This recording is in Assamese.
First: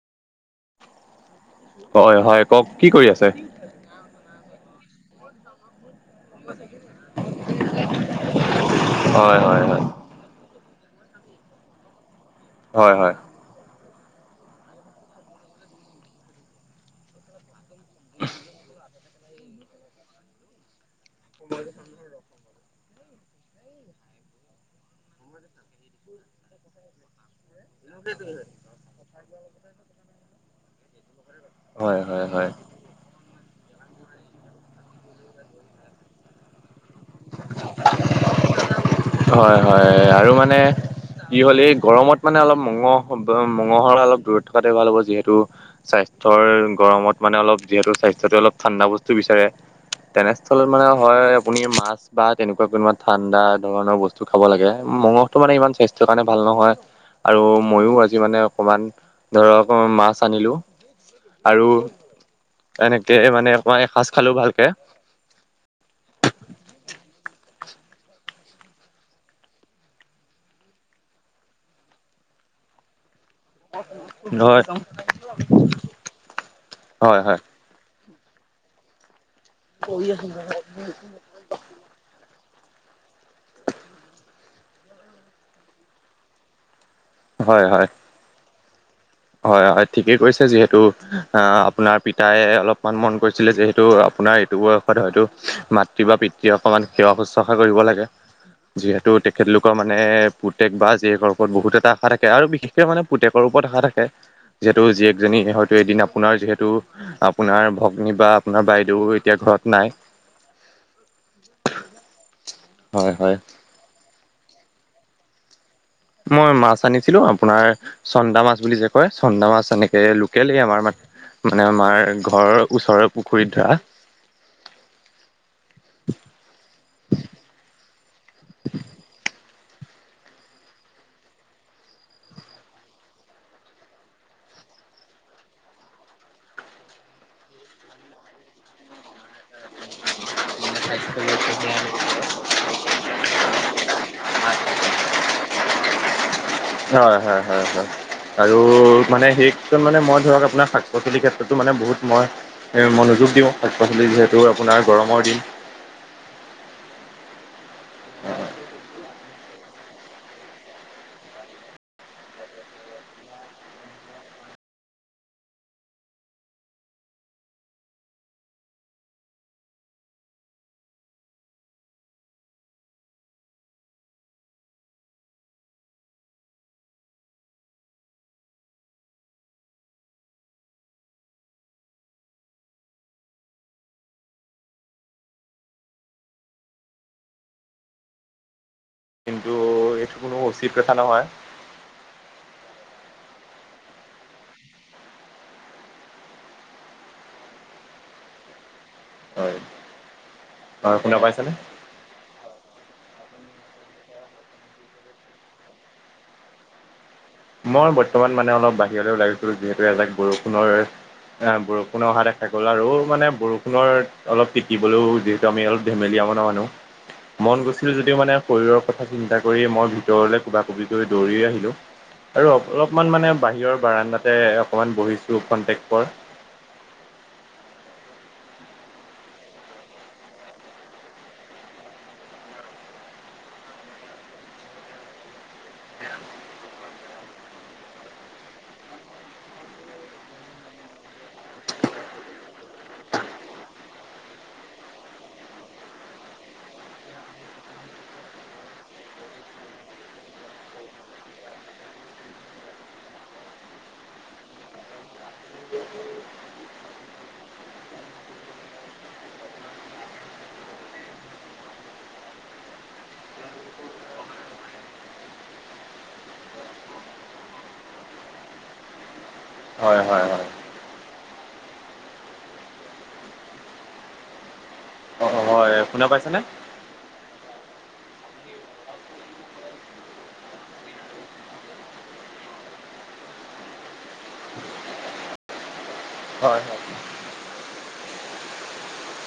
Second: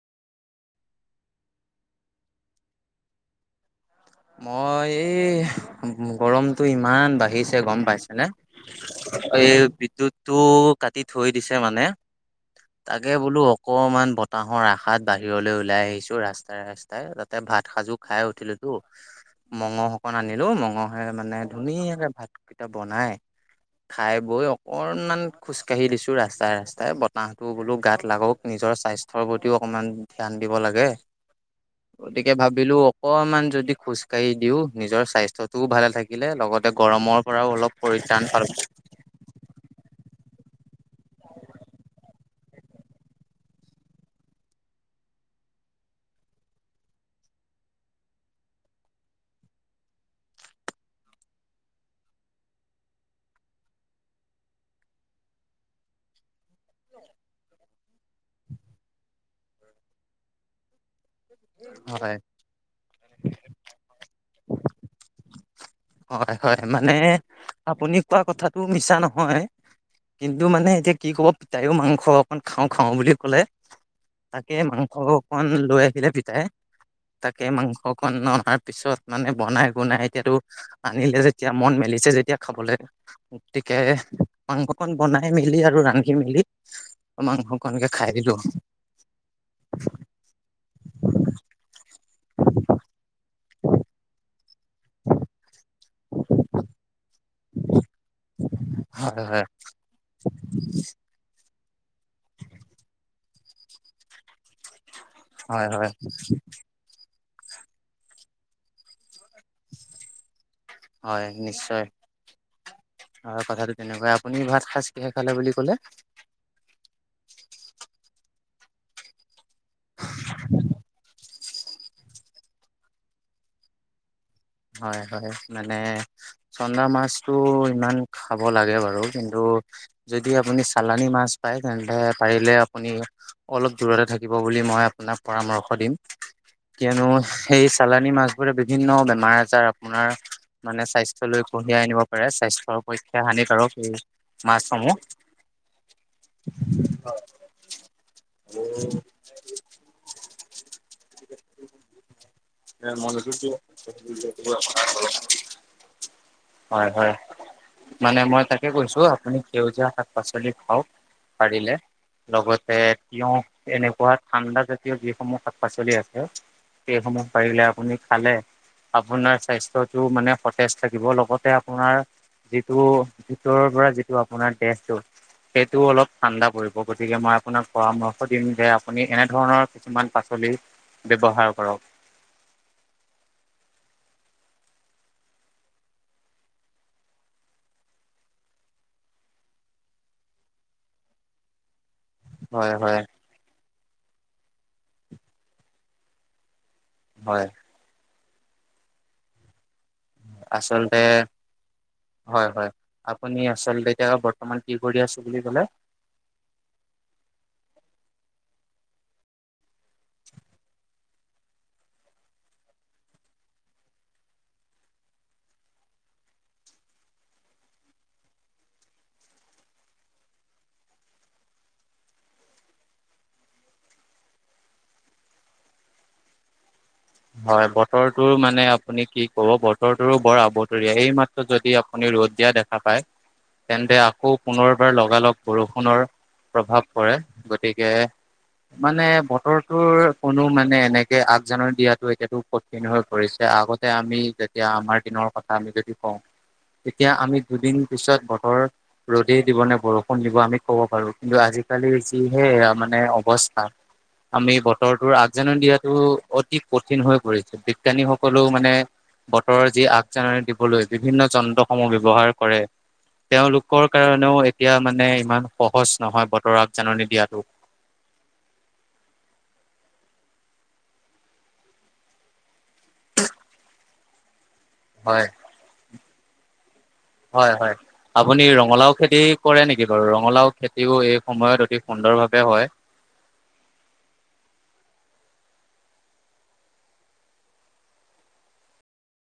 হয় হয় কওক কি কৰি আছে? মই এই গৰমতটো ইমান বাঢ়িছে গম পাইছেনে? হয় এই হয় হয় বিদ্যুতো কাটি থৈ দিছে মানে হয় তাকে হয় বোলো অ অকমান বতাহৰ আশাত বাহিৰলৈ ওলাই আহিছো ৰাস্তাই ৰাস্তাই তাতে ভাত খাজু খাই উঠিলো তো মঙহ অকন আনিলো। মঙহে মানে ধুনীয়াকে ভাত ত বনাই খাই বৈ অকনমান খোজকাঢ়ি দিছো ৰাস্তাই ৰাস্তাই বতাহ টো বোলো গাত লাগক নিজৰ স্বাস্থ্যৰ প্ৰতিও অকমান ধ্যান দিব লাগে। হয় হয় গতিকে ভাবিলো অকমান যদি খোজ কাঢ়ি দিও নিজৰ স্বাস্থ্যতটোও ভালে থাকিলে লগত গৰমৰ পৰাও অলপ পৰিত্ৰাণ পালো। হয় হয় হয় আৰু মানে কি হ'লে এই গৰমত মানে অলপ মঙহ মঙহৰ অলপ দূৰত থকাতে ভাল হ'ব। যিহেতু স্বাস্থ্যৰ গৰমত মানে অলপ যিহেতু স্বাস্থ্যটোৱে অলপ ঠাণ্ডা বস্তু বিচাৰে। তেনেস্থলত মানে হয় আপুনি মাছ বা তেনেকুৱা কোনোবা ঠাণ্ডা ধৰণৰ বস্তু খাব লাগে। মঙহতটো মানে ইমান স্বাস্থ্যৰ কাৰণে ভাল নহয় আৰু মইও আজি মানে অকমান ধৰক মাছ আনিলো। আৰু হয় এনেকে মানে অকই এসজ খালো ভালকে হয় হয় মানে আপুনি কোৱা কথাতটো মিছা নহয়। কিন্তু মানে এতিয়া কি ক'ব তাইও মাংস অকন খাওঁ খাওঁ বুলি কলে তাকে হয় মাংস অকমান লৈ আহিলে। পিতাই হয় হয় তাকে মাংসক অনাৰ পিছত মানে বনাই গুনাই এতিয়াতো আনিলে যেতিয়া মন মেলিছে যেতিয়া খাবলৈ গতিকে মাংসখন বনাই মেলি আৰু ৰান্ধি মেলি মাংস হয় হয় কনকে খাই দিলো। হয় হয় ঠিকেই কৈছে। যিহেতু আহ আপোনাৰ পিতাই অলপমান মন কৰিছিলে যে এইটো আপোনাৰ এইটো বয়সত হয়তো মাতৃ বা পিতৃ সকল সেৱা শুশ্ৰূষা কৰিব লাগে। যিহেতু হয় হয় তেখেতলোকৰ মানে পুতেক বা জীয়েকৰ ওপৰত বহুত এটা আশা থাকে আৰু বিশেষক মানে পুতেকৰ ওপৰত আশা থাকে। যিহেতু জীয়েকজনী হয় হয়তো হয় এদিন আপোনাৰ যিহেতু আপোনাৰ ভগ্নী বা আপোনাৰ বাইদেউ এতিয়া ঘৰত নাই। হয় নিশ্চয় হয় হয় আৰু কথাটো তেনেকুৱা আপুনি ভাত সাজ কিহে খালে বুলি ক'লে? মই মাছ আনিছিলো আপোনাৰ চন্দা মাছ বুলি যে কয় চন্দা মাছ। তেনেকে লোকলেই আমাৰ মানে আমাৰ ঘৰৰ ওচৰৰ পুখুৰীত ধৰা হয় হয় মানে চন্দা মাছতটো ইমান খাব লাগে বাৰু কিন্তু যদি আপুনি চালানি মাছ পায়। তেন্তে পাৰিলে আপুনি অলপ দূৰতে থাকিব বুলি বুলি মই আপোনাক পৰামৰ্শ দিম। কিয়নো সেই চালানী মাছোবোৰে বিভিন্ন বেমাৰ আজাৰ আপোনাৰ মানে স্বাস্থ্য লৈ কঢ়িয়াই আনিব পাৰে। স্বাস্থ্য পৰীক্ষা হানিকাৰক স মাছসমূহ হয় হয় হয় হয় আৰু মানে সেই মানে মই ধৰক আপোনাৰ শাক পাচলিৰ ক্ষেত্ৰতো মানে বহুত মই মনোযোগ দিওঁ। শাক পাচলি যিহেতু আপোনাৰ গৰমৰ দিন হয় হয় মানে মই তাকে কৈছো আপুনি সেউজীয়া শাক পাচলি খাওঁক। পাৰিলে লগতে তিয়ঁহ এনেকুৱা ঠাণ্ডা জাতীয় যিসমূহ শাক-পাচলি আছে সেইসমূহ পাৰিলে আপুনি খালে আপোনাৰ স্বাস্থ্যটো মানে সতেজ থাকিব লগতে আপোনাৰ যিটো ভিতৰৰ পৰা যিটো আপোনাৰ দেহটো সেইটোও অলপ ঠাণ্ডা পৰিব গতিকে মই আপোনাক পৰামৰ্শ দিম যে আপুনি এনে ধৰণৰ কিছুমান পা পাচলি ব্যৱহাৰ কৰক কিন্তু এইটো কোনো উচিত কথা নহয়। হয়-হয় হয় হয়। হয় আচলতে শুনা পাইছেনে? হয়-হয়। আপুনি আচলতে এতিয়া বৰ্তমান কি কৰি আছোঁ বুলি ক'লে? মই বৰ্তমান মানে অলপ বাহিৰলৈ গৈছিলোঁ যিহেতু এজাক বৰষুণৰ অ বৰষুণ অহা দেখা গ'ল আৰু মানে বৰষুণৰ অলপ তিতিবলৈও যিহেতু আমি অলপ ধেমেলিয়া মনৰ মানুহ মন গৈছিল যদিও মানে শৰীৰৰ কথা চিন্তা কৰি মই ভিতৰলৈ কোবা-কোবিকৈ দৌৰি আহিলো। আৰু অলপমান মানে বাহিৰৰ বাৰাণ্ডাতে অকণমান বহিছোঁ খন্তেক পৰ হয় বতৰটো মানে আপুনি কি কব বতৰটোৰো বৰ আবতৰীয়া এইমাত্ৰ যদি আপুনি ৰ'দ দিয়া দেখা পায় তেন্তে আকৌ পুনৰবাৰ লগালগ বৰষুণৰ প্ৰভাৱ পৰে গতিকে মানে বতৰটোৰ কোনো মানে এনেকে আগজাননী দিয়াত এতিয়াতো কঠিন হৈ পৰিছে আগতে আমি যেতিয়া আমাৰ দিনৰ কথা আমি যদি কওঁ এতিয়া আমি দুদিন পিছত বতৰ ৰ'দেই দিব নে বৰষুণ দিব আমি ক'ব পাৰো কিন্তু আজি। আজিকালি যিহে এয়া মানে অৱস্থা আমি বতৰটোৰ আগজাননী দিয়াতো অতি কঠিন হৈ পৰিছে বিজ্ঞানীসকলেও মানে বতৰৰ যি আগজাননী দিবলৈ বিভিন্ন যন্ত্ৰসমূহ ব্যৱহাৰ কৰে তেওঁলোকৰ কাৰণেও এতিয়া মানে ইমান সহজ নহয় বতৰৰ আগজাননী দিয়াটো [inaudible] হয় হয় হয় [unintelligible] হয় শুনা পাইছা নে? হয়-হয় আপুনি ৰঙালাও খেতি কৰে নেকি বাৰু ৰঙালাও খেতিও এই সময়ত অতি সুন্দৰ সুন্দৰভাৱে হয় হয়-হয়